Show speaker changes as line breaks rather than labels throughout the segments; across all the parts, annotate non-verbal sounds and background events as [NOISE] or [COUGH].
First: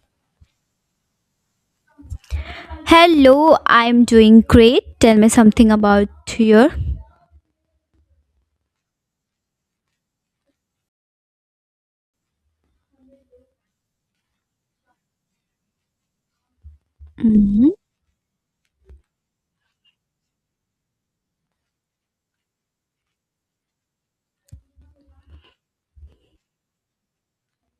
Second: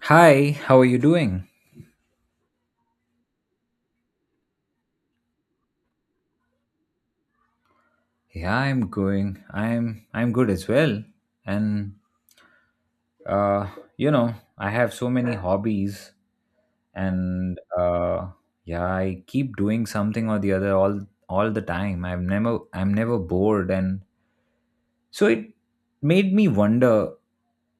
Hi, how are you doing?
Hello, I'm doing great. Tell me something about your.
Yeah, I'm going. I'm good as well. And uh, I have so many hobbies and
Mhm.
uh yeah, I keep doing something or the other all the time. I'm never bored. And so it made me wonder,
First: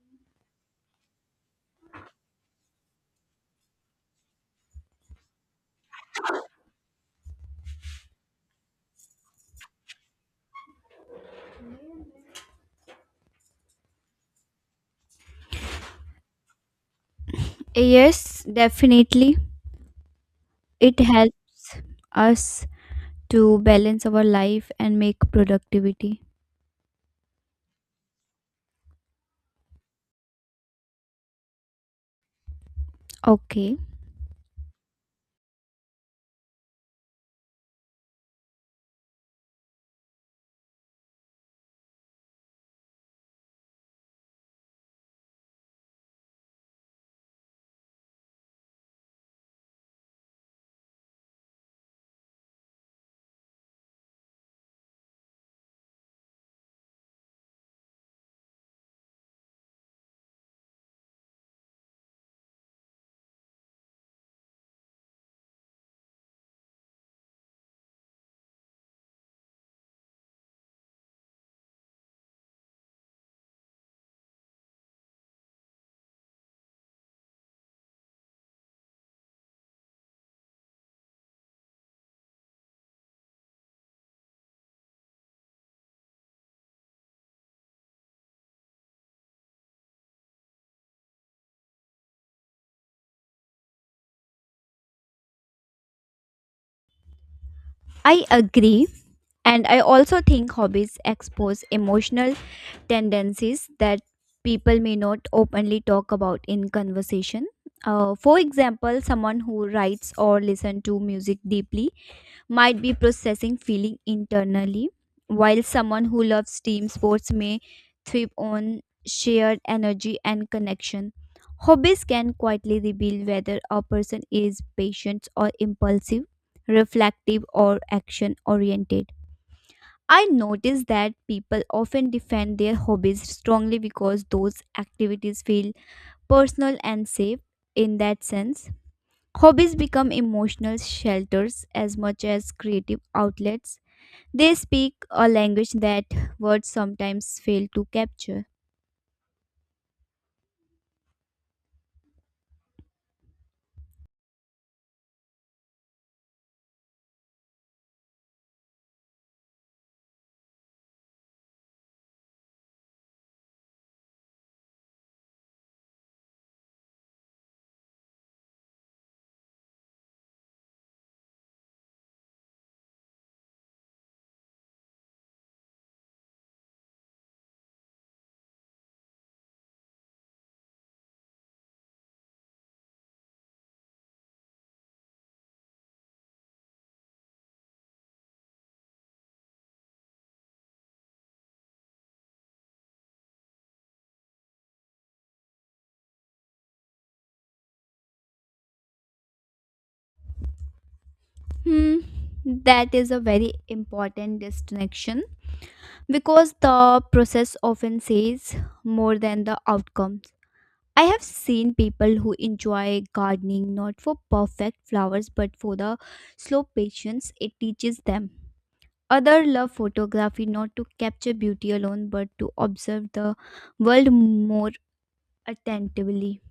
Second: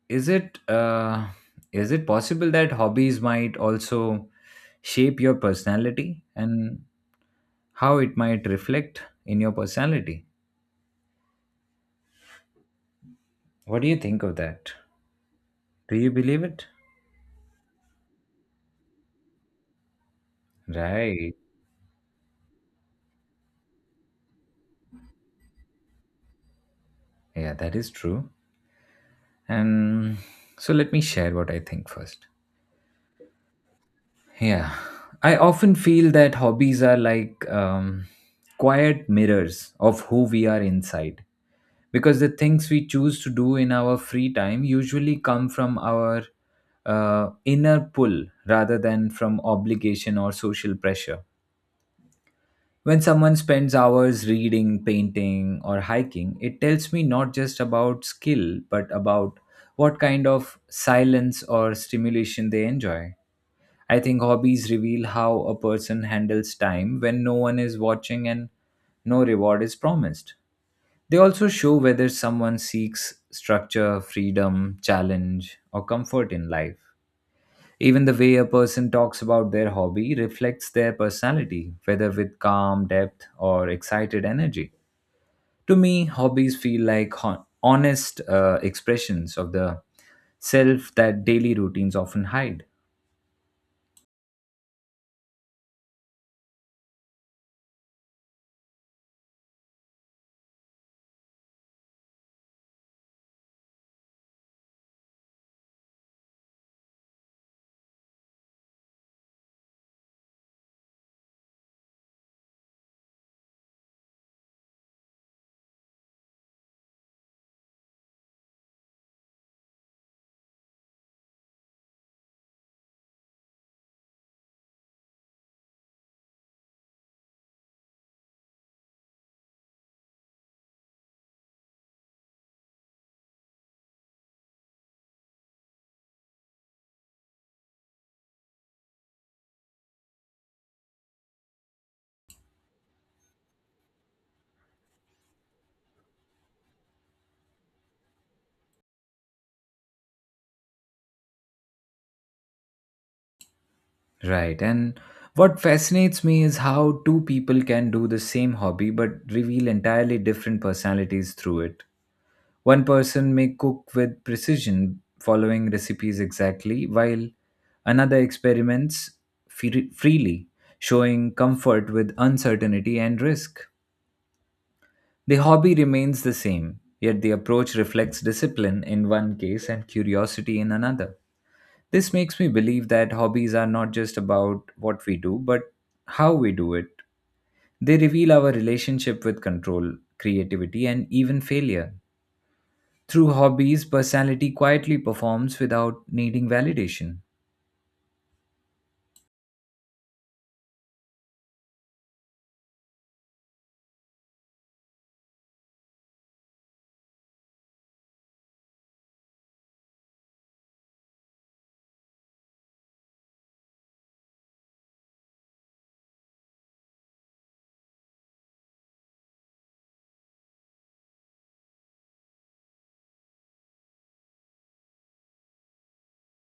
is it uh is it possible that hobbies might also shape your personality, and how it might reflect in your personality? What do you think of that? Do you believe it?
Yes, definitely. It
Right.
helps us to balance our life and make productivity.
Yeah, that is true. And so let me share what I think first.
Okay,
Yeah. I often feel that hobbies are like quiet mirrors of who we are inside, because the things we choose to do in our free time usually come from our inner pull rather than from obligation or social pressure. When someone spends hours reading, painting, or hiking, it tells me not just about skill, but about what kind of silence or stimulation they enjoy. I think hobbies reveal how a person handles time when no one is watching and no reward is promised. They also show whether someone seeks structure, freedom, challenge, or comfort in life. Even the way a person talks about their hobby reflects their personality, whether with calm depth or excited energy. To me, hobbies feel like honest expressions of the self that daily routines often hide.
I agree. And I also think hobbies expose emotional tendencies that people may not openly talk about in conversation. For example, someone who writes or listens to music deeply might be processing feeling internally, while someone who loves team sports may thrive on shared energy and connection. Hobbies can quietly reveal whether a person is patient or impulsive, reflective or action oriented. I notice that people often defend their hobbies strongly because those activities feel personal and safe in that sense. Hobbies become emotional shelters as much as creative outlets, they speak a language that words sometimes fail to capture.
Right, and what fascinates me is how two people can do the same hobby but reveal entirely different personalities through it. One person may cook with precision, following recipes exactly, while another experiments freely, showing comfort with uncertainty and risk. The hobby remains the same, yet the approach reflects discipline in one case and curiosity in another. This makes me believe that hobbies are not just about what we do, but how we do it. They reveal our relationship with control, creativity, and even failure. Through hobbies, personality quietly performs without needing validation.
Hmm, that is a very important distinction because the process often says more than the outcomes. I have seen people who enjoy gardening not for perfect flowers but for the slow patience it teaches them. Others love photography not to capture beauty alone but to observe the world more attentively.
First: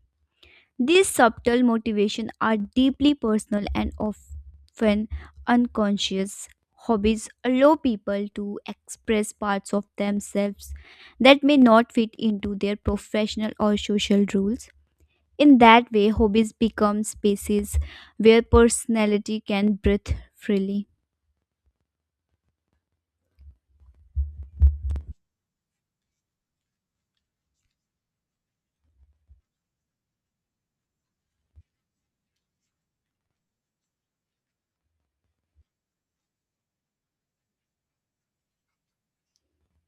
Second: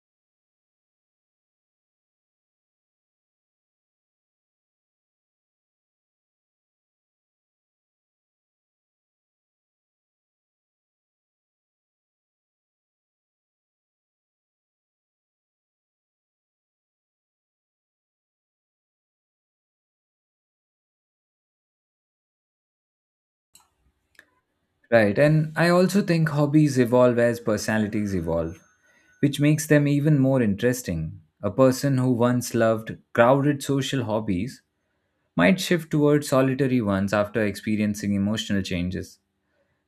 These subtle motivations are deeply personal and often unconscious. Hobbies allow people to express parts of themselves that may not fit into their professional or social roles. In that way, hobbies become spaces where personality can breathe freely.
Right, and I also think hobbies evolve as personalities evolve, which makes them even more interesting. A person who once loved crowded social hobbies might shift towards solitary ones after experiencing emotional changes.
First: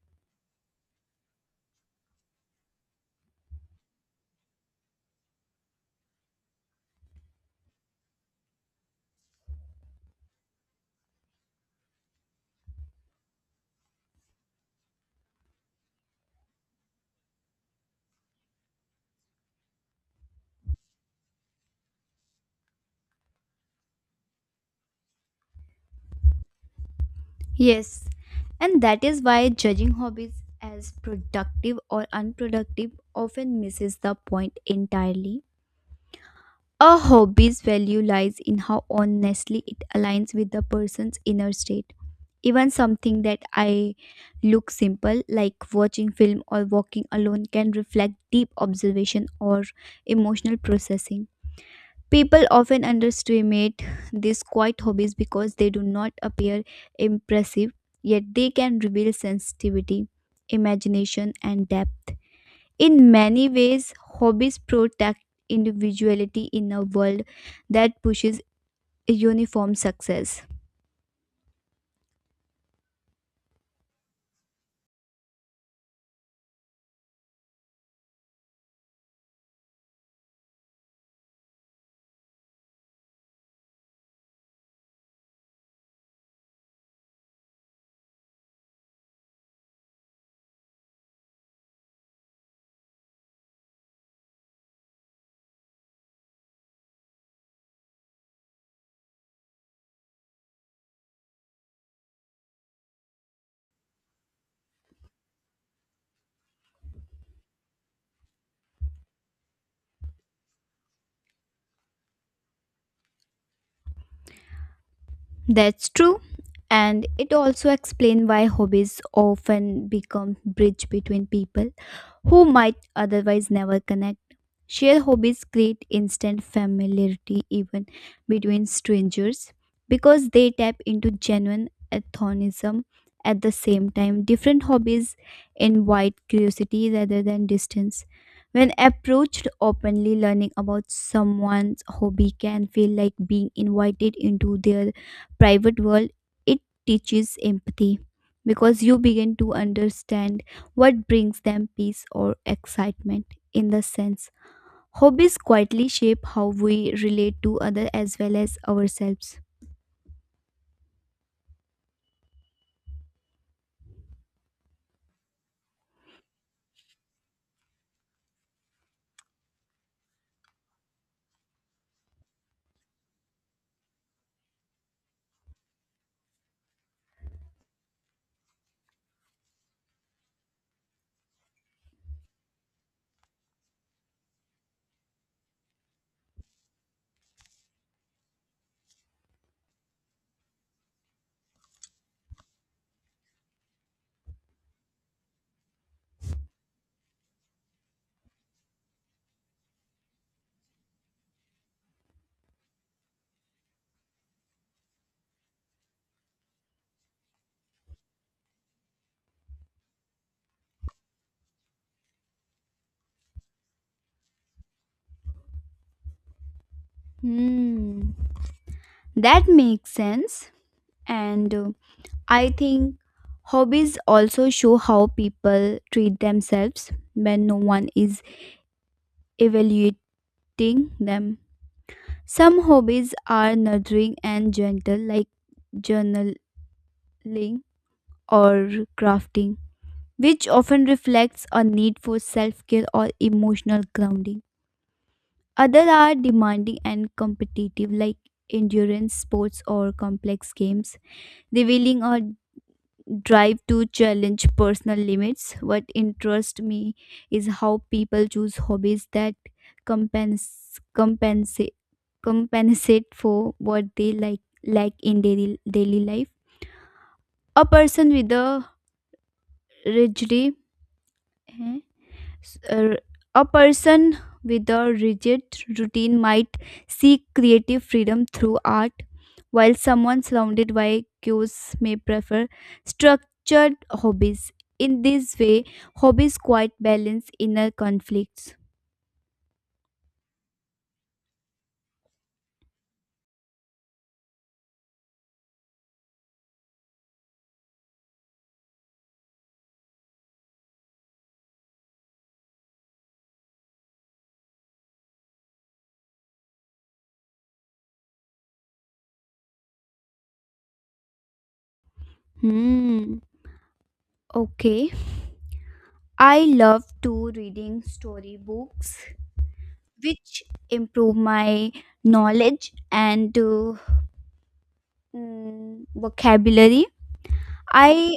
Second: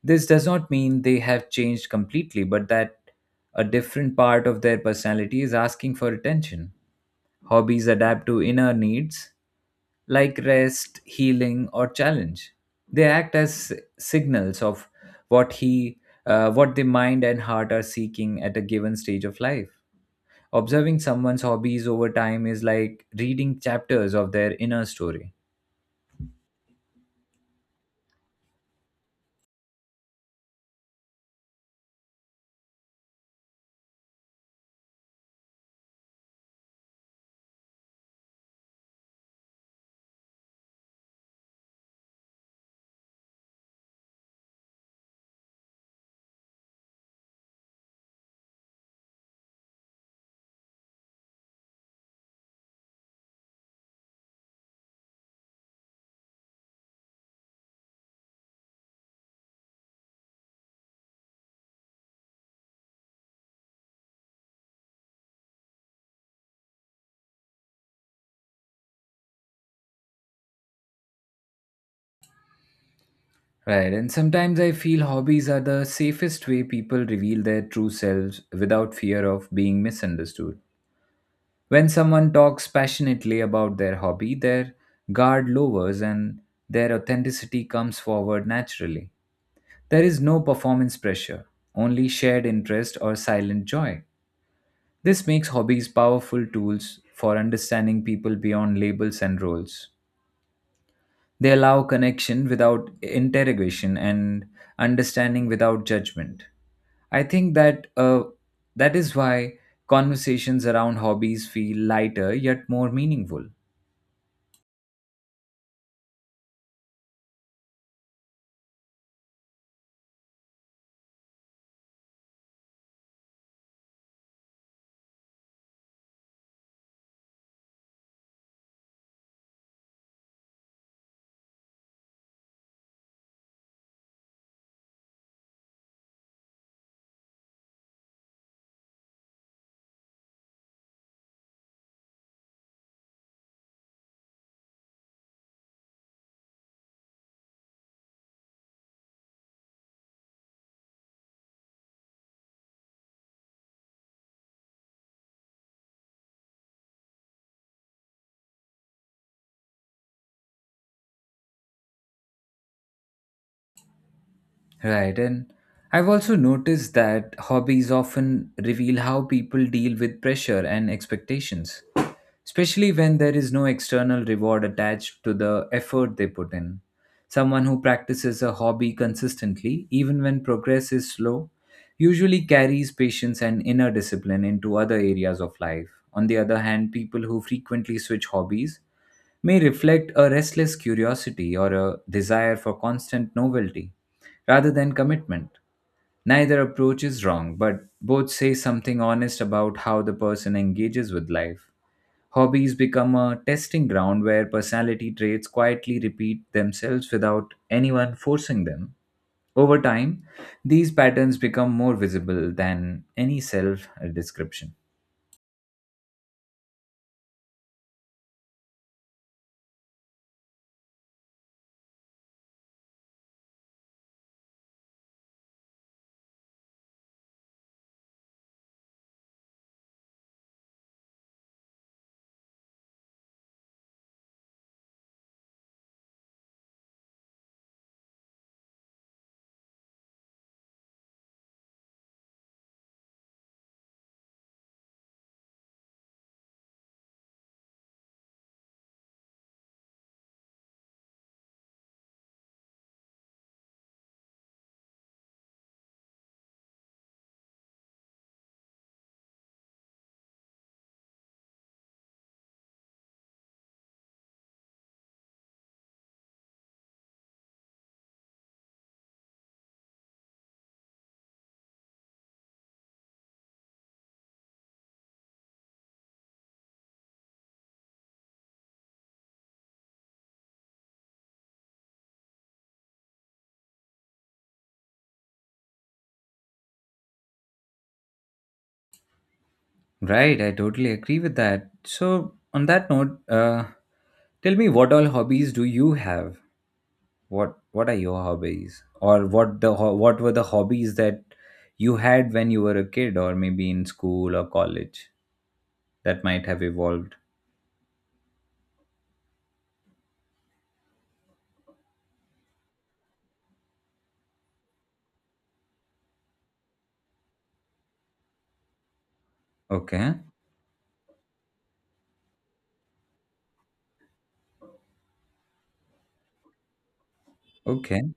This does not mean they have changed completely, but that a different part of their personality is asking for attention. Hobbies adapt to inner needs like rest, healing, or challenge. They act as signals of what he, what the mind and heart are seeking at a given stage of life. Observing someone's hobbies over time is like reading chapters of their inner story.
Yes, and that is why judging hobbies as productive or unproductive often misses the point entirely. A hobby's value lies in how honestly it aligns with the person's inner state. Even something that I look simple, like watching film or walking alone, can reflect deep observation or emotional processing. People often underestimate these quiet hobbies because they do not appear impressive, yet they can reveal sensitivity, imagination, and depth. In many ways, hobbies protect individuality in a world that pushes uniform success.
Right, and sometimes I feel hobbies are the safest way people reveal their true selves without fear of being misunderstood. When someone talks passionately about their hobby, their guard lowers and their authenticity comes forward naturally. There is no performance pressure, only shared interest or silent joy. This makes hobbies powerful tools for understanding people beyond labels and roles. They allow connection without interrogation and understanding without judgment. I think that that is why conversations around hobbies feel lighter yet more meaningful.
That's true. And it also explains why hobbies often become bridge between people who might otherwise never connect. Shared hobbies create instant familiarity even between strangers because they tap into genuine antagonism. At the same time, different hobbies invite curiosity rather than distance. When approached openly, learning about someone's hobby can feel like being invited into their private world. It teaches empathy because you begin to understand what brings them peace or excitement in the sense. Hobbies quietly shape how we relate to others as well as ourselves.
Right. And I've also noticed that hobbies often reveal how people deal with pressure and expectations, especially when there is no external reward attached to the effort they put in. Someone who practices a hobby consistently, even when progress is slow, usually carries patience and inner discipline into other areas of life. On the other hand, people who frequently switch hobbies may reflect a restless curiosity or a desire for constant novelty rather than commitment. Neither approach is wrong, but both say something honest about how the person engages with life. Hobbies become a testing ground where personality traits quietly repeat themselves without anyone forcing them. Over time, these patterns become more visible than any self description.
Hmm, that makes sense. And I think hobbies also show how people treat themselves when no one is evaluating them. Some hobbies are nurturing and gentle, like journaling or crafting, which often reflects a need for self care or emotional grounding. Others are demanding and competitive, like endurance sports or complex games, revealing a drive to challenge personal limits. What interests me is how people choose hobbies that compens- compensate compensate for what they like lack in daily life. A person with a rigidity S- uh, A person with a rigid routine might seek creative freedom through art, while someone surrounded by cues may prefer structured hobbies. In this way, hobbies quite balance inner conflicts.
Right, I totally agree with that. So, on that note, tell me what all hobbies do you have? What are your hobbies, or what were the hobbies that you had when you were a kid, or maybe in school or college that might have evolved?
Hmm. Okay. I love to reading storybooks,
Okay,
which improve my knowledge and vocabulary.
okay,
I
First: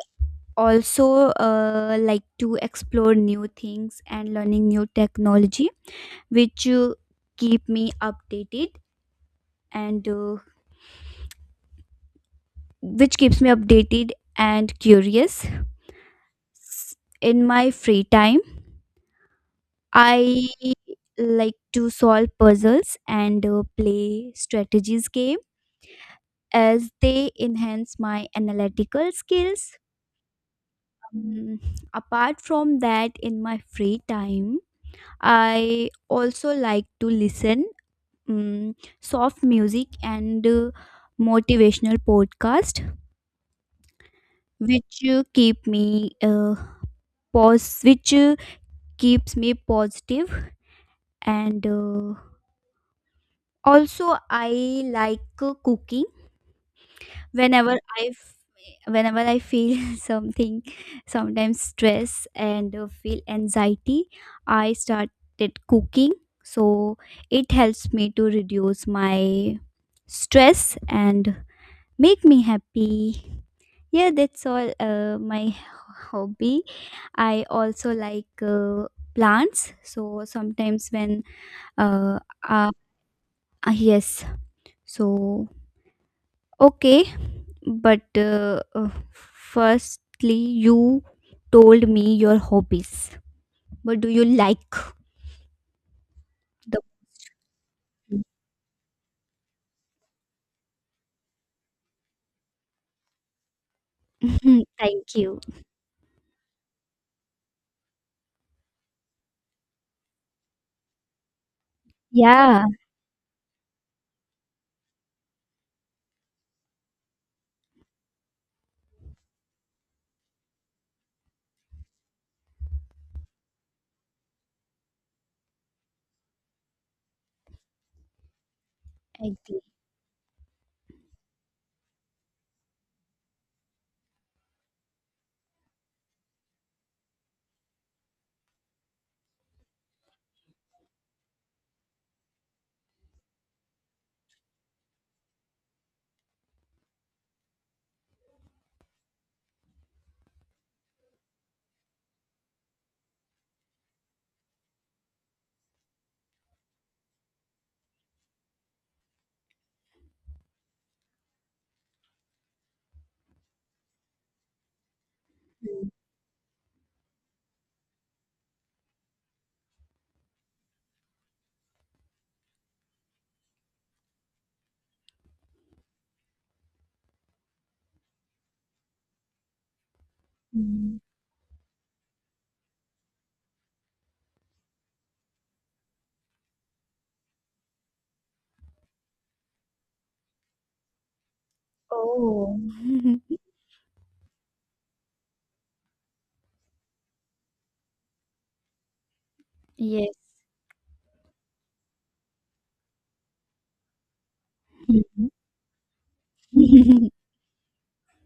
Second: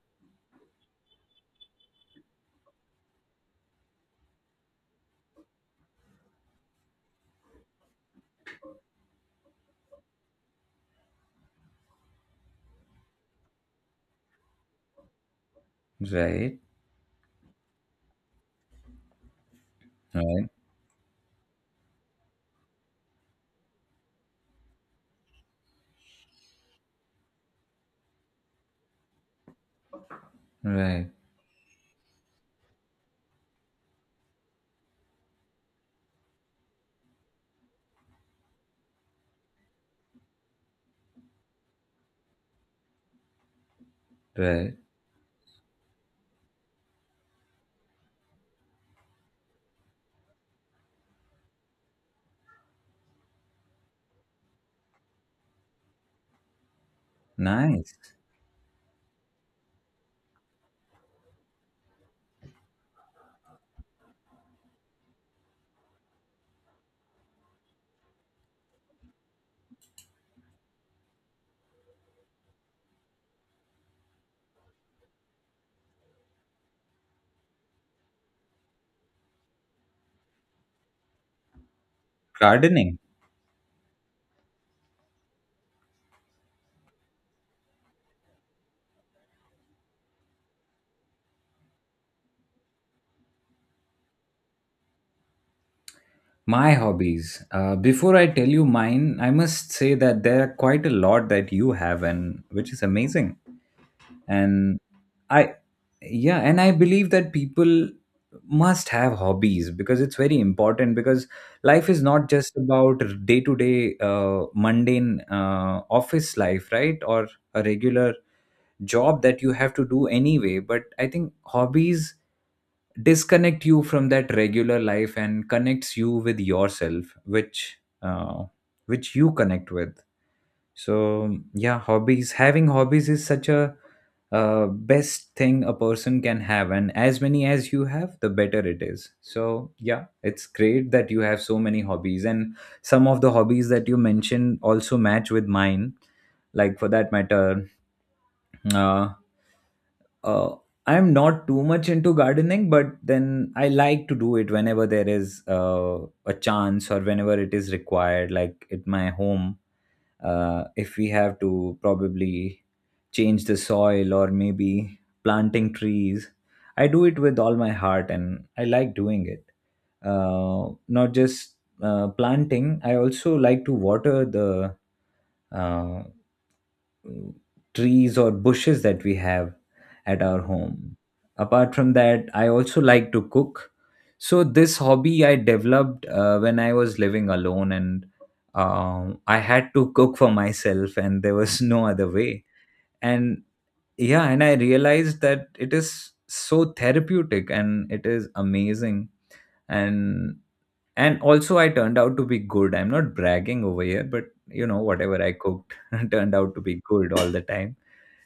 also like to explore new things and learning new technology which keep me updated and which keeps me updated and curious.
right,
S- in my free time I
right,
like to solve puzzles and play strategies game as they enhance my analytical skills.
right,
um, Apart from that, in my free time I also like to listen mm, soft music and motivational podcast
right.
which pause which uh, keeps me positive and also I like cooking. whenever
Nice.
i f- whenever I feel [LAUGHS] something, sometimes stress and feel anxiety, I started cooking, so it helps me to reduce my stress and make me happy. Yeah, that's all my hobby. I also like plants. So sometimes when uh, uh,
Gardening.
yes. So okay, but firstly you told me your hobbies. What do you like?
My
The
hobbies. Before I tell you mine, I must say that there are quite a lot that you have, and which is amazing. And
[LAUGHS] Thank you.
I yeah, and I believe that people must have hobbies because it's very important, because life is not just
Yeah,
about day to day mundane office life, right? Or a regular job that you have to do anyway. But I think hobbies disconnect you from that regular life and connects you with yourself, which you
I do.
connect with. So yeah, hobbies. Having hobbies is such a best thing a person can have, and as many as you have, the better it is. So yeah, it's great that you have so many hobbies, and some of the hobbies that you mentioned also match with mine. Like for that matter, uh, uh, I'm not too much into gardening, but then I like to do it whenever there is a chance or whenever it is required, like at my home, if we have to probably change the soil or maybe planting
Mm.
trees. I do it with all my heart and I like doing it. Not just planting, I also like to water the uh, trees or bushes that we have at our home.
Mm.
Apart from that, I also like to cook. So this hobby I developed when I was living alone and I had to cook for myself [LAUGHS] and there was [LAUGHS] no other way.
Oh, [LAUGHS]
And yeah, and I realized that it is so therapeutic and it is amazing.
yes.
And and also I turned out to be good. I'm not bragging over here, but you know, whatever I cooked [LAUGHS] turned out to be good all
[LAUGHS]
the time.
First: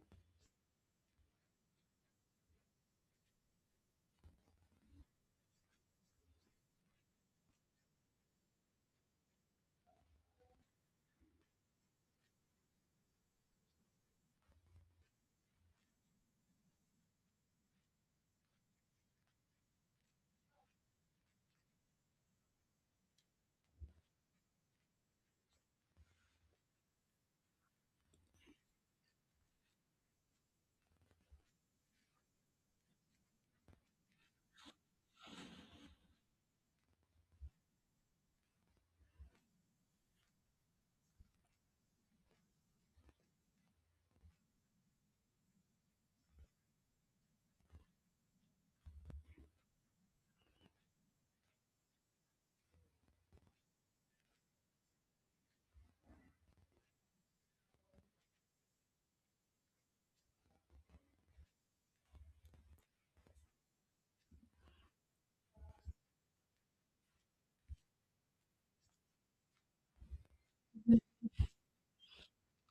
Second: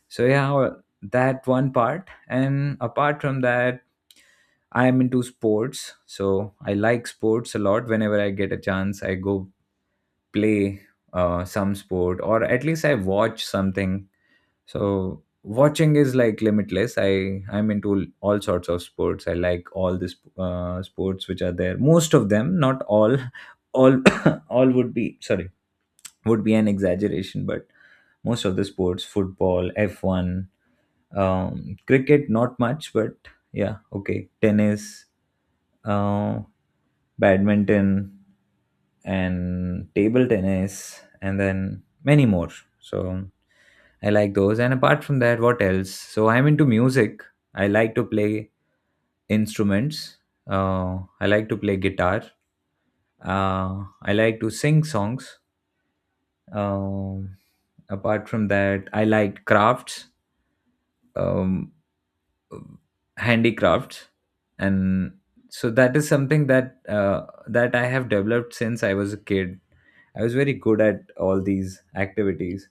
So yeah, well, that one part. And apart from that, I am into sports. So I like sports a lot. Whenever I get a chance, I go play some sport, or at least I watch something. So watching is like limitless. I'm into all sorts of sports. I like all the sports which are there. Most of them, not all. [COUGHS] All [COUGHS] all would be, sorry, would be an exaggeration, but most of the sports: football, F1, cricket not much, but yeah, okay, tennis, uh, badminton and table tennis, and then many more. So I like those. And apart from that, what else? So I'm into music. I like to play instruments. I like to play guitar. I like to sing songs. um, Apart from that, I like crafts, um, handicrafts. And so that is something that that I have developed since I was a kid. I was very good at
[LAUGHS]
all these activities.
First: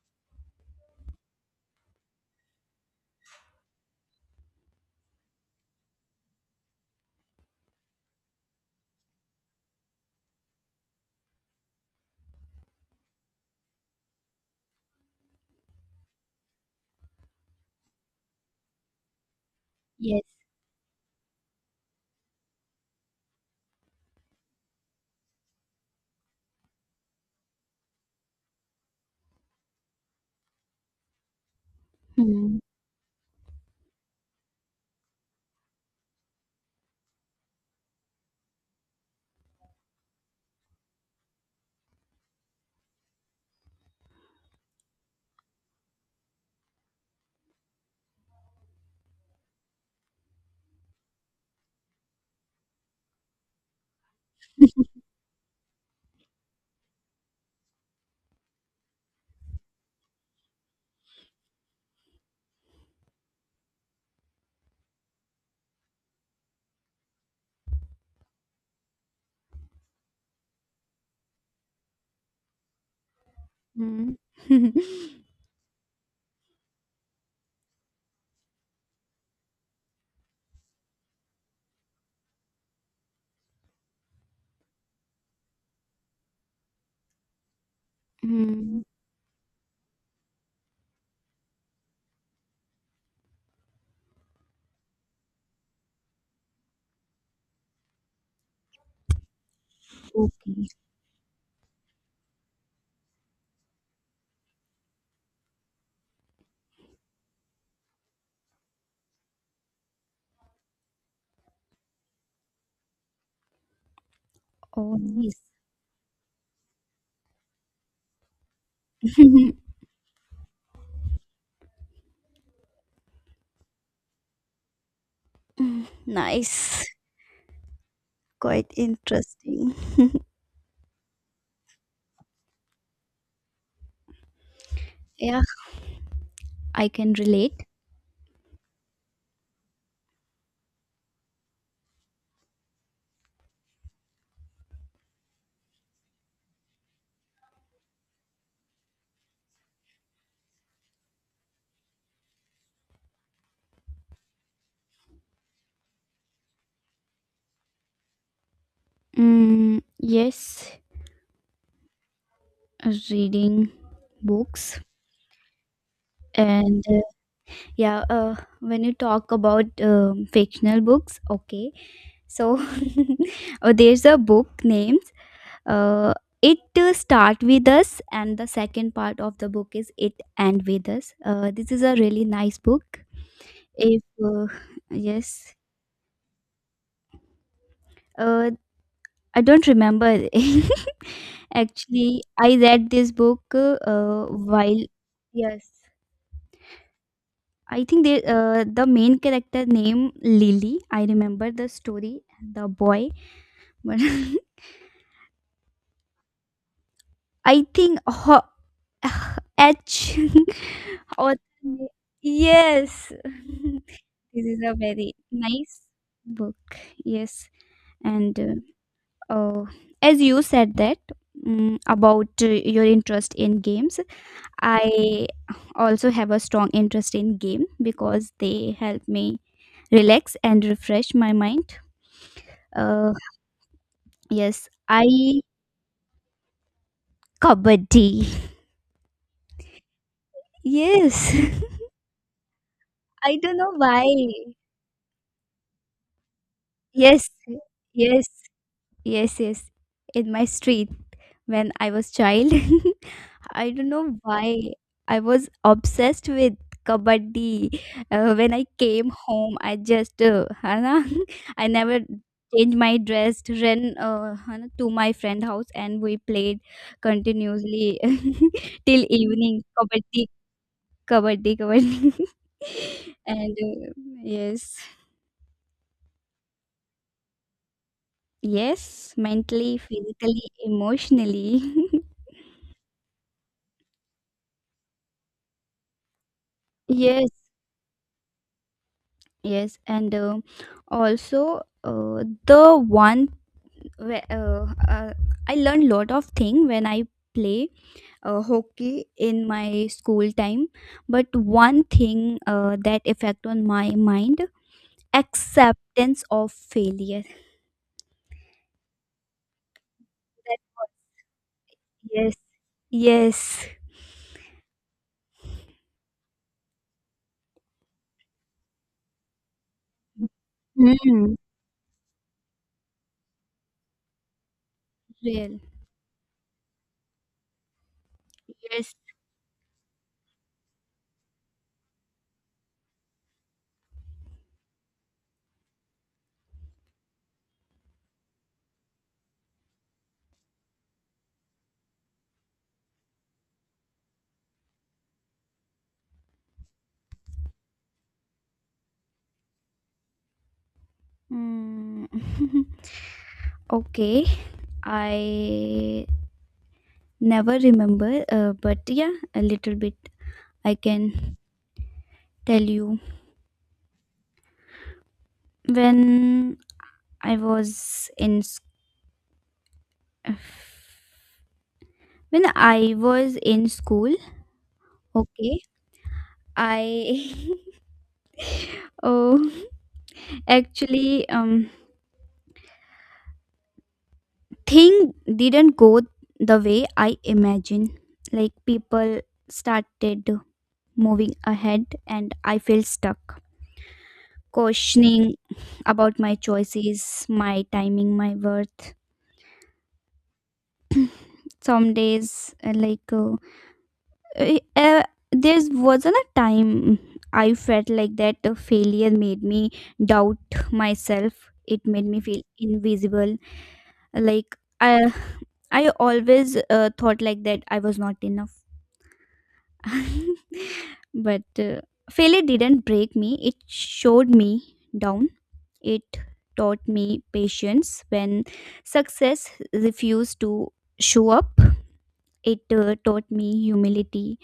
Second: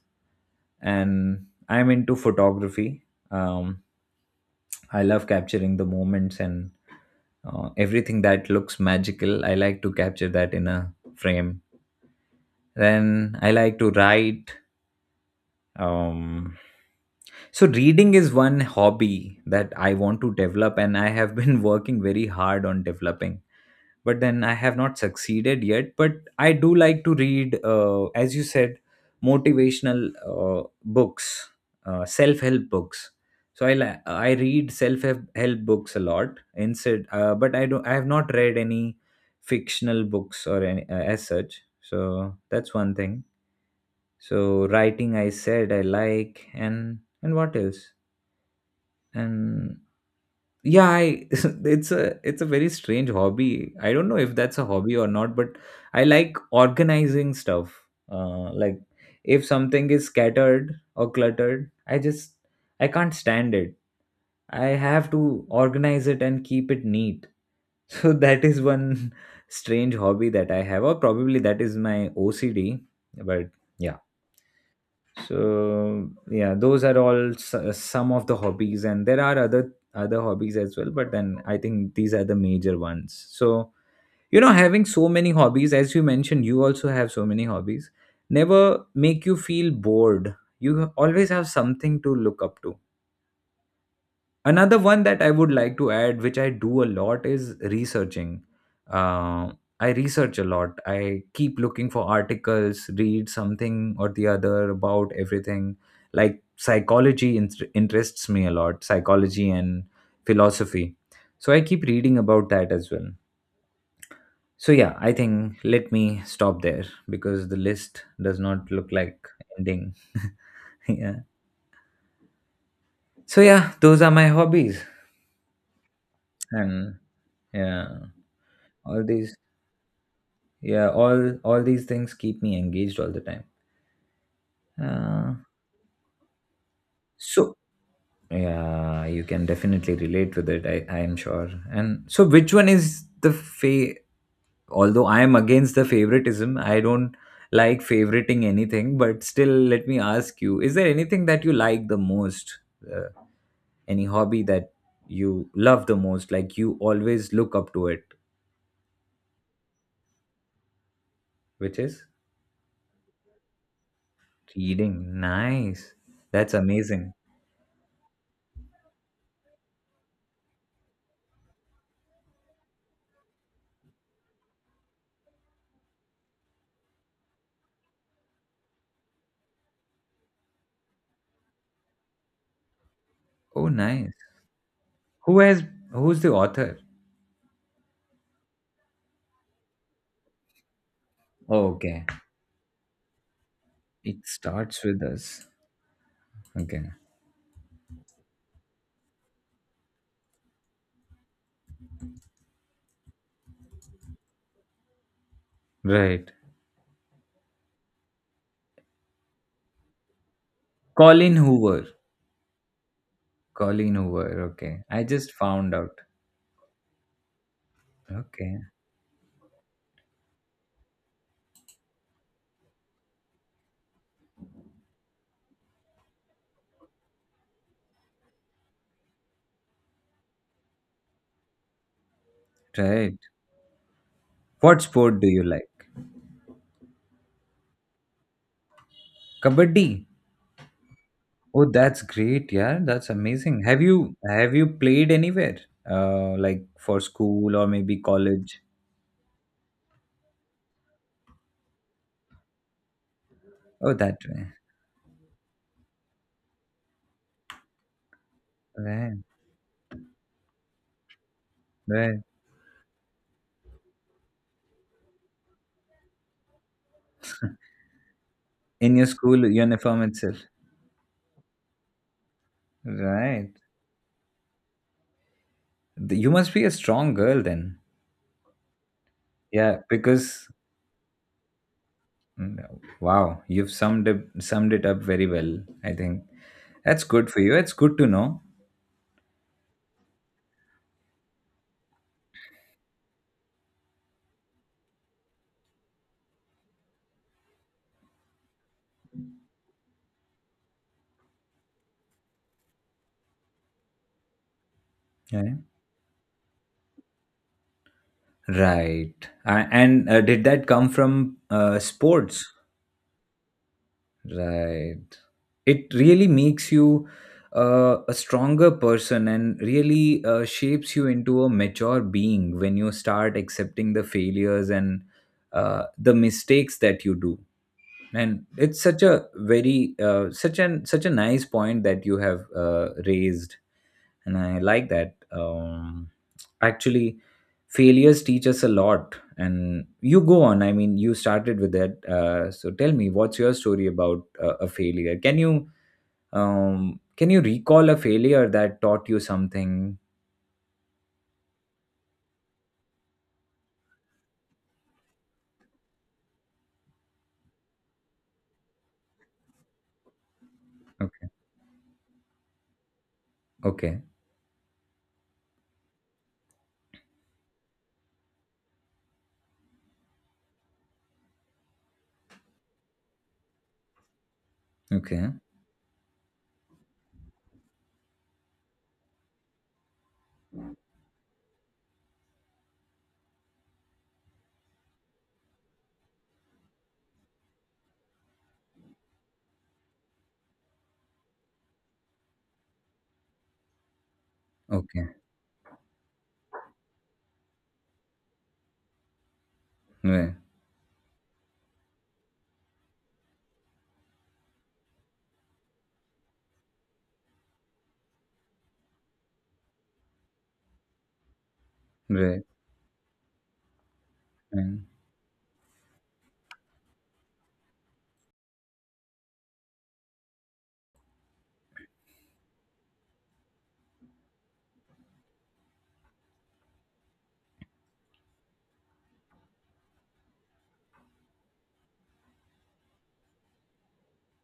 And I'm into photography. um, I love capturing the moments, and everything that looks magical I like to capture that in a frame. Then I like to write. um, so reading is one hobby that I want
yes.
to develop, and I have been [LAUGHS] working very hard on developing, but then I have not succeeded yet. But I do like to read, as you said, motivational uh, books, self
Mhm,
help books. So I read self help books a lot instead. But I have not read any fictional books or any as such. So that's one thing. So writing, I said, I like. And what else? And yeah, I [LAUGHS] it's a very strange hobby, I don't know if that's a hobby or not, but I like organizing stuff. Like, if something is scattered or cluttered, I can't stand it. I have to organize it and keep it neat. [LAUGHS] So that is one [LAUGHS] strange hobby that I have, or probably that is my ocd. But yeah.
mhm. [LAUGHS]
So yeah, those are all some of the hobbies, and there are other hobbies as well, but then I think these are the major ones. So, you know, having so many hobbies, as you mentioned, you also have so many hobbies,
Hmm.
never make you feel bored. You always have something to look up to. Another one that I would like to add, which I do a lot, is researching. uh, I research a
Okay.
lot. I keep looking for articles, read something or the other about everything. Like psychology interests me a lot, psychology and philosophy. So I keep reading about that as well. So yeah,
Oh,
I
nice.
think let me stop there because the list does not look like
[LAUGHS]
ending. [LAUGHS] Yeah. So yeah, those are my hobbies.
Nice.
And yeah,
Quite
all these,
interesting.
yeah, all these things keep me engaged all the time. uh,
Yeah, I can
so
relate.
yeah, you can definitely relate with it, I am sure. And so which one is the fa, although I am against the favoritism, I don't like favoriting anything, but still, let me ask you, is there anything that you like the most? uh, any hobby that you love the most, like you always look up to it,
Mm, yes,
which is?
reading books.
Reading, nice. That's
And
amazing.
yeah, when you talk about fictional books, okay. So [LAUGHS] there's a book names uh, It to Start With Us, and the second part of the book is It End With Us. This is a really nice book.
Oh,
If
nice. who
yes,
has who's the author?
uh, I don't remember. [LAUGHS]
Okay.
Actually, I read this book
It
while
starts with us.
yes,
Okay.
I think they the main character name Lily. I remember the story, the boy, but
Right.
[LAUGHS] I think ho- [LAUGHS] H [LAUGHS] or
Colin Hoover.
yes, [LAUGHS]
Colin Hoover.
this is a
Okay. I
very
just found
nice
out.
book. Yes, and.
Okay.
Uh, as you said that, about your interest in games, I also have a strong interest in game because they help me relax and refresh my mind. uh,
Right.
yes,
What sport do
I
you like?
kabaddi.
Kabaddi.
[LAUGHS] Yes.
Oh, that's great. Yeah, that's
[LAUGHS] I don't
amazing.
know
Have
why.
you have you played anywhere? Like for
Yes,
school or maybe
yes,
college?
yes, yes, in my street when I was child. [LAUGHS] I don't
Oh,
know
that way.
why I was obsessed with kabaddi. When I came
Right.
home, I just है ना, [LAUGHS] I never
Right.
changed my dress, ran है ना, to my friend house, and we played continuously [LAUGHS]
In
till
your school
evening.
uniform
Kabaddi,
itself.
kabaddi, kabaddi, [LAUGHS]
Right.
and yes,
You must be a strong girl then.
yes, mentally,
Yeah,
physically,
because.
emotionally,
Wow, you've summed it up very well. I think that's
[LAUGHS]
good
yes,
for you. It's good to know.
yes, and. Also whe- uh, uh, I learned lot of thing when I play hockey in my school time. But one thing that effect on my mind,
Yeah.
acceptance of failure.
Right. And did
That
that
was,
come from
yes,
sports?
yes,
Right. It really makes you a stronger person and really shapes you
Mm.
into a mature being when you start accepting the failures and
Real.
the mistakes that you do. And it's
Yes.
such a very, such a nice point that you have raised, and I like that. Actually, failures teach us a lot, and you go on, I mean, you started with that. So tell me, what's your story about, a failure? Can you, can you recall a failure that taught you something?
Mm. [LAUGHS] Okay, I never remember. But yeah, a little bit I
Okay.
can tell you.
Okay.
when I was in When I was in school,
Okay.
okay, I [LAUGHS] oh, actually thing didn't go the way I imagined. Like people started moving ahead and I felt stuck,
Okay.
questioning about my choices, my timing, my worth.
Right.
Some days uh, uh, there wasn't a time I felt like that failure made me doubt myself. It made me feel
Right.
invisible. Like
Right.
I, I always thought like that I was not enough. [LAUGHS] But failure didn't break me. It showed me down. It taught me patience when success refused to show up. It taught me humility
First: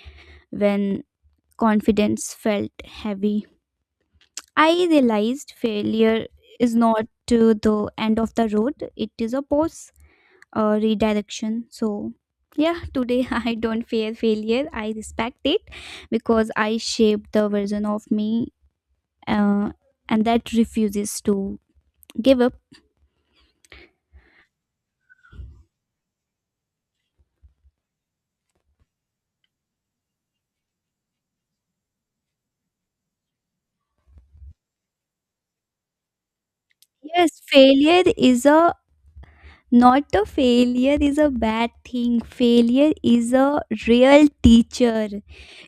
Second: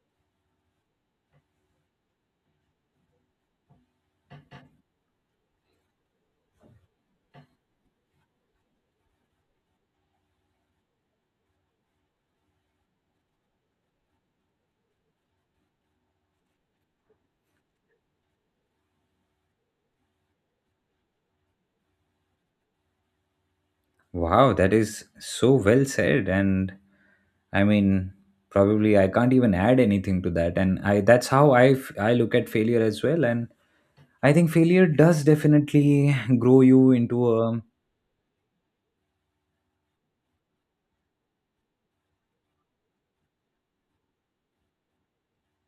when confidence felt heavy. I realized failure is not to the end of the road, it is a pause, a redirection. So, yeah, today [LAUGHS] I don't fear failure, I respect it because I shaped the version of me uh, and that refuses to give up.
Wow, that is so well said. And I mean, probably I can't even add anything to that. And I that's how I look at failure as well. And I think failure does definitely [LAUGHS] grow you into
Yes,
a.
failure is a Not a failure is a bad thing. Failure is a real teacher.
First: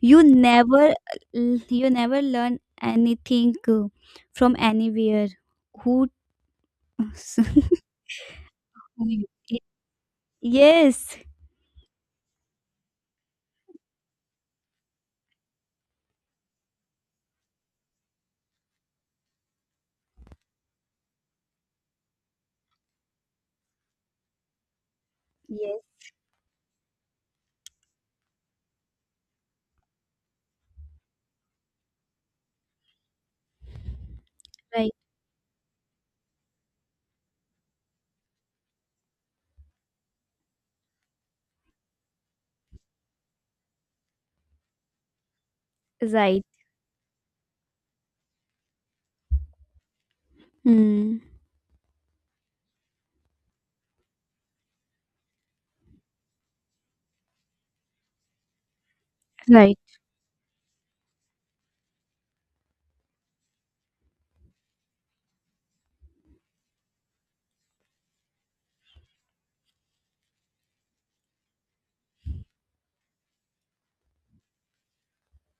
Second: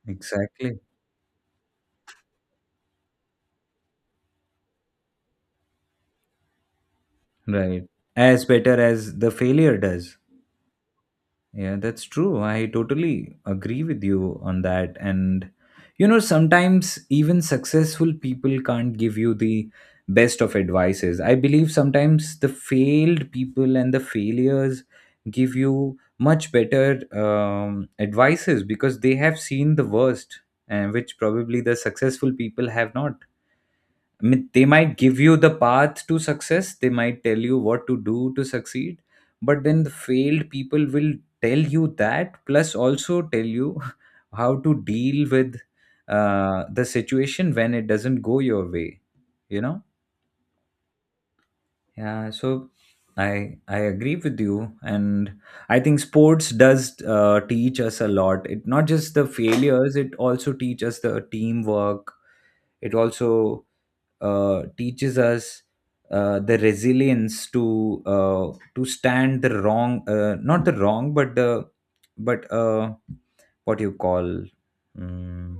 You
Exactly.
never you never learn anything from anywhere. Who [LAUGHS]
Right. As better as the failure does.
Yes.
Yeah, that's true. I totally agree with you on that. And, you know, sometimes even successful people can't give you the best of advices. I believe sometimes the failed people and the failures give
Yes,
you much better advices, because they have seen the worst, and which probably the successful people have not. I mean, they
right.
might give you the path to success, they might tell you what to do to succeed, but then the failed people will tell you that, plus also tell you [LAUGHS] how to deal with
Right.
the situation when it doesn't go your way, you know?
Hmm.
Yeah, so I agree with you, and I think sports does teach us a lot. It not just the
Right.
failures, it also teaches us the teamwork. It also teaches us the resilience to stand the wrong, not the wrong, but the, but what you call. mm,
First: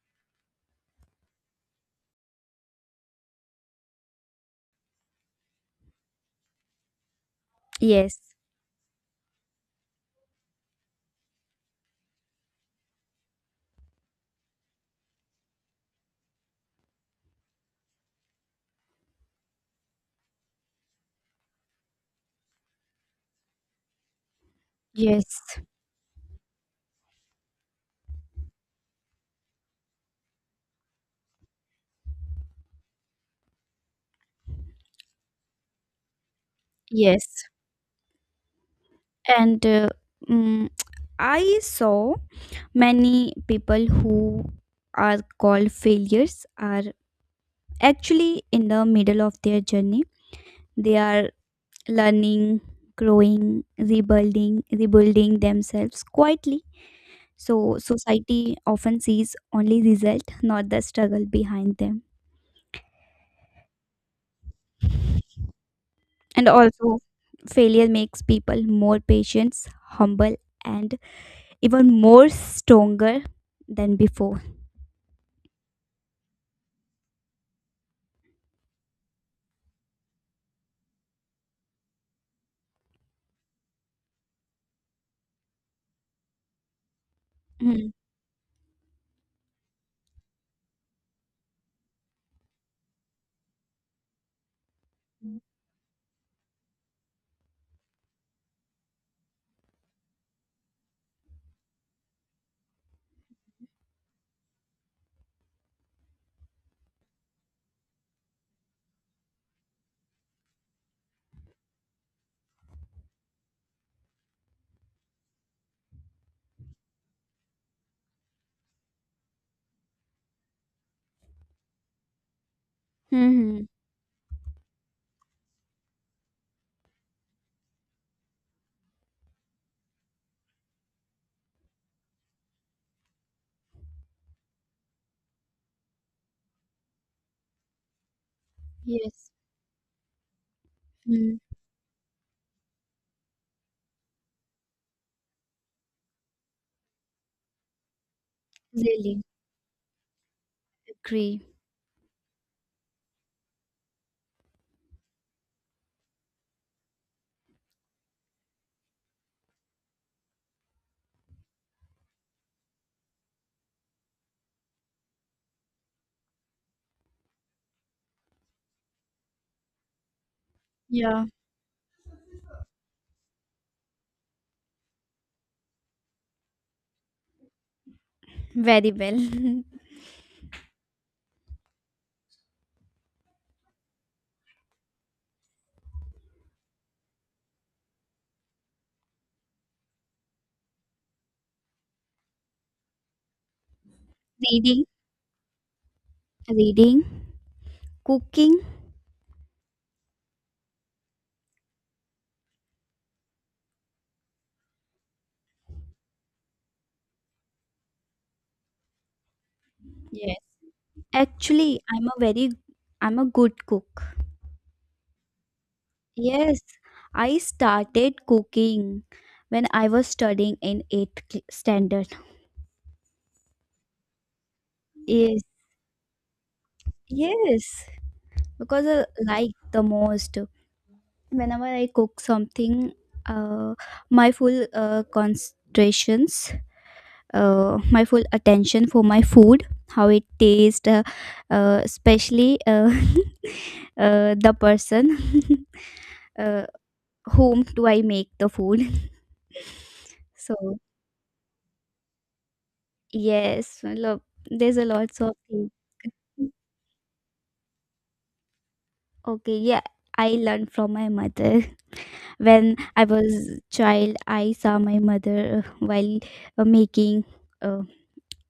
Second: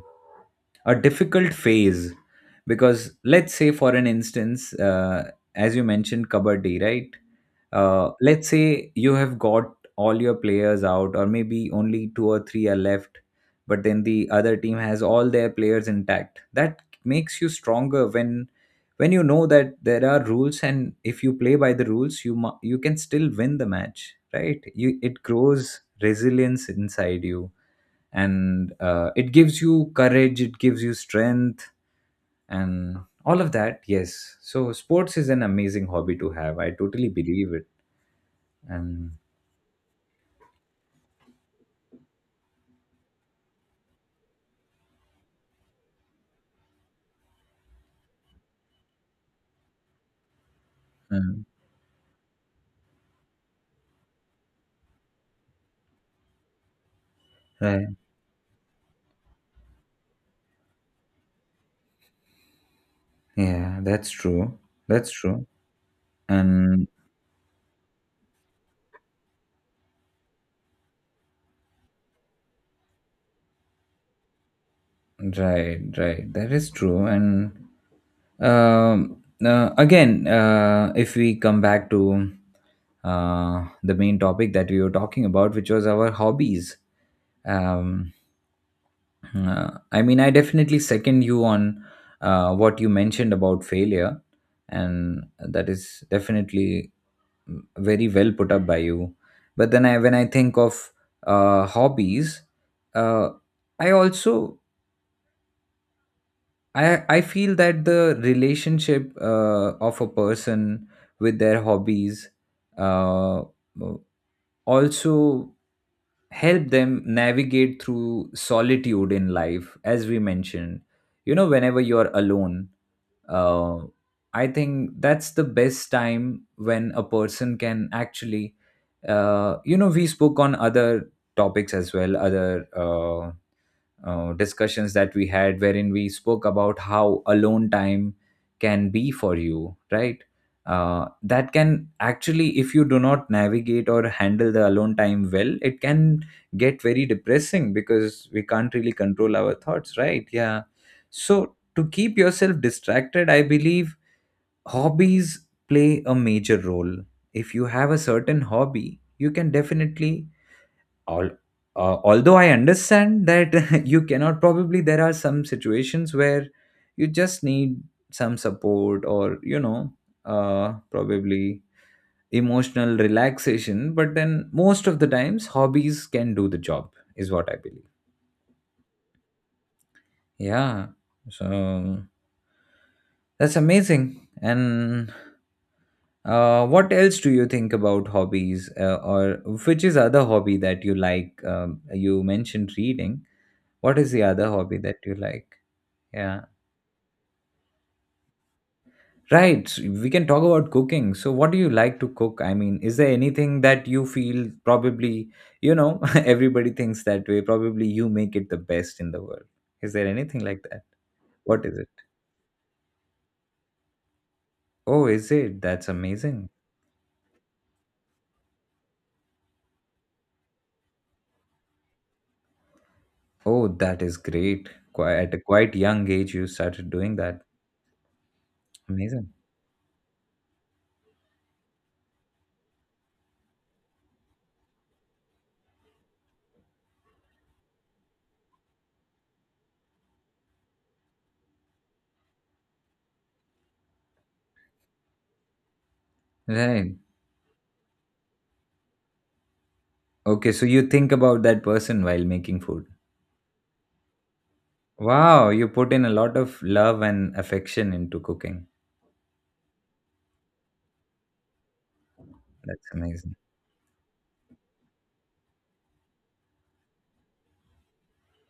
a difficult phase, because let's say, for an instance, as you mentioned, kabaddi, right?
Yes.
Let's say you have got all your players out, or maybe only two or three are left, but then the other team has all their players intact. That makes you stronger when you know that there are rules, and if you play by the rules, you can still win the match, right? You, it
Yes.
grows resilience inside you, and it gives you courage, it gives you strength, and all of that. Yes, so sports is an amazing hobby to have, I totally
Yes.
believe it. And,
And mm, I saw many people who are called failures are actually in the middle of their journey. They are
and-
learning, growing, rebuilding themselves quietly, so
right.
society often sees only result, not the struggle behind them.
Yeah, that's true. That's true.
And
And,
also failure makes people more patient, humble, and even more stronger than before.
right, right, that is true. And, again, if we come back to the main topic that we were talking about, which was our hobbies.
Mm.
um, I mean, I definitely second you on what you mentioned about failure, and that is definitely very well put up by you. But then, I when I think of hobbies, uh, I also I feel that the relationship of a person with their hobbies uh, also help them navigate through solitude in life, as we mentioned. You know, whenever you're alone,
Mm-hmm.
uh, I think that's the best time when a person can actually, you know, we spoke on other topics as well, other discussions that we had, wherein we spoke about how alone time can be
Yes.
for you, right?
Mm.
That can actually, if you do not navigate or handle the alone time well, it can get very depressing, because we can't really
Really
control our thoughts, right? Yeah.
agree.
So to keep yourself distracted, I believe hobbies play a major role. If you have a certain hobby, you can definitely all although I understand that [LAUGHS] you cannot, probably there are some situations where you just need some support, or
Yeah,
probably emotional relaxation. But then, most of the times, hobbies can do the job, is what I believe.
very well. [LAUGHS]
Yeah. So that's amazing. And, what else do you think about hobbies, or which is other hobby that you like? You mentioned reading. What is the other hobby
Reading,
that you like? Yeah.
reading, cooking.
Right. So, we can talk about cooking. So, what do you like to cook? I mean, is there anything that you feel, probably, you know, [LAUGHS] everybody thinks that way, probably you make it the best in the world? Is there
Yes.
anything like that? What is
Actually,
it?
I'm a very I'm a good cook.
Oh, is it? That's amazing.
Yes, I started cooking when I was studying in 8th cl- standard.
Oh, that is great. Quite, at a
Yes.
quite young age, you started doing that.
Yes, because I
Amazing.
like the most. Whenever I cook something, uh, my full concentrations, my full attention for my food, how it tastes, especially [LAUGHS] the person. [LAUGHS] Uh,
Right.
whom do I make the food? [LAUGHS]
Okay.
So
So, you think about that person while making food.
yes, look, there's a lots of
Wow. You
thing.
put in a lot of love and affection into cooking.
Okay, yeah, I learned from my mother. When
That's
I
amazing.
was child, I saw my mother while making uh,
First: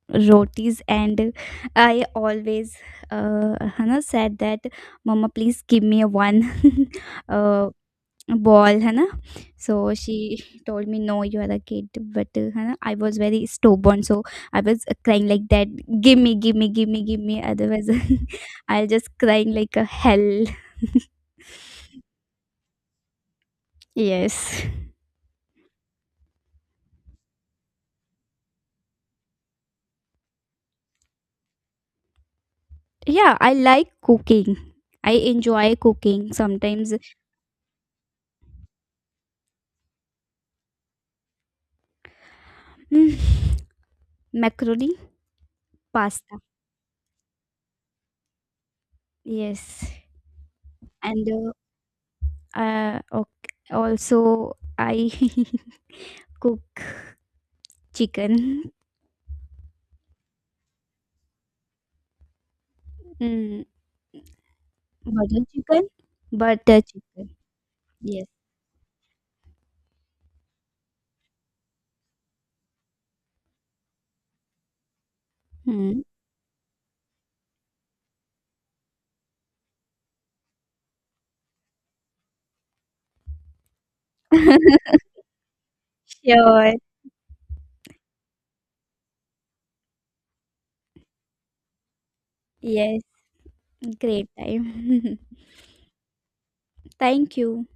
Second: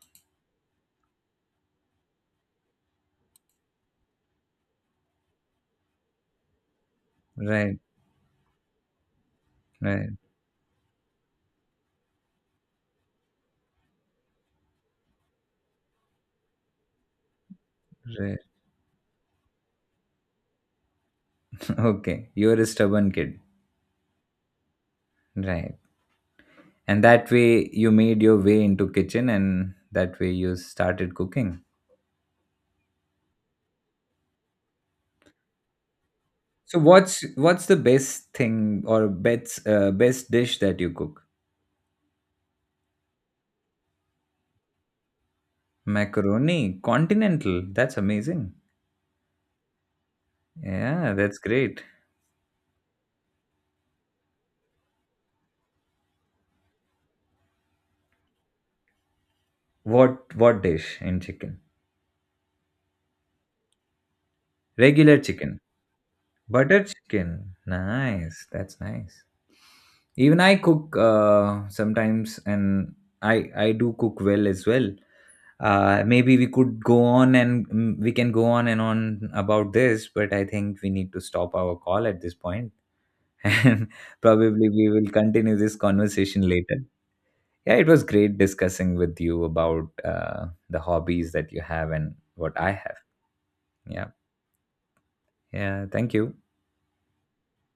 rotis, and I always Hannah said that, "Mama, please give me a one." [LAUGHS] Uh,
Right,
ball, है ना? So
right,
she [LAUGHS] told me, "No, you are a kid." But, है ना, I was very stubborn, so I was crying like that, "Give me, give me, give me, give me." Otherwise, [LAUGHS]
right.
I'll just crying like a hell.
[LAUGHS] Okay, you're a stubborn kid.
Yes.
Right. And that way you made your way into kitchen, and that way you started cooking.
Yeah, I like cooking. I enjoy cooking
So
sometimes.
what's the best thing, or best, best dish that you cook?
Mm, macaroni, pasta.
Macaroni, continental. That's amazing.
Yes.
Yeah, that's
And
great.
uh, uh, ok- also I [LAUGHS] cook chicken.
What dish in chicken?
Mm.
Regular
Butter
chicken.
chicken? Butter
Butter
chicken.
chicken.
Yes.
Nice. That's nice. Even I cook, sometimes, and I do cook well as well.
Hmm.
Maybe we could go on, and we can go on and on about this, but I think we need to stop our call at this point. [LAUGHS] And probably we
[LAUGHS]
will continue this conversation
Sure.
later. Yeah, it was great discussing with you about the hobbies that you have and what I have.
Yes.
Yeah.
Great time.
Yeah, thank you.
[LAUGHS] Thank you.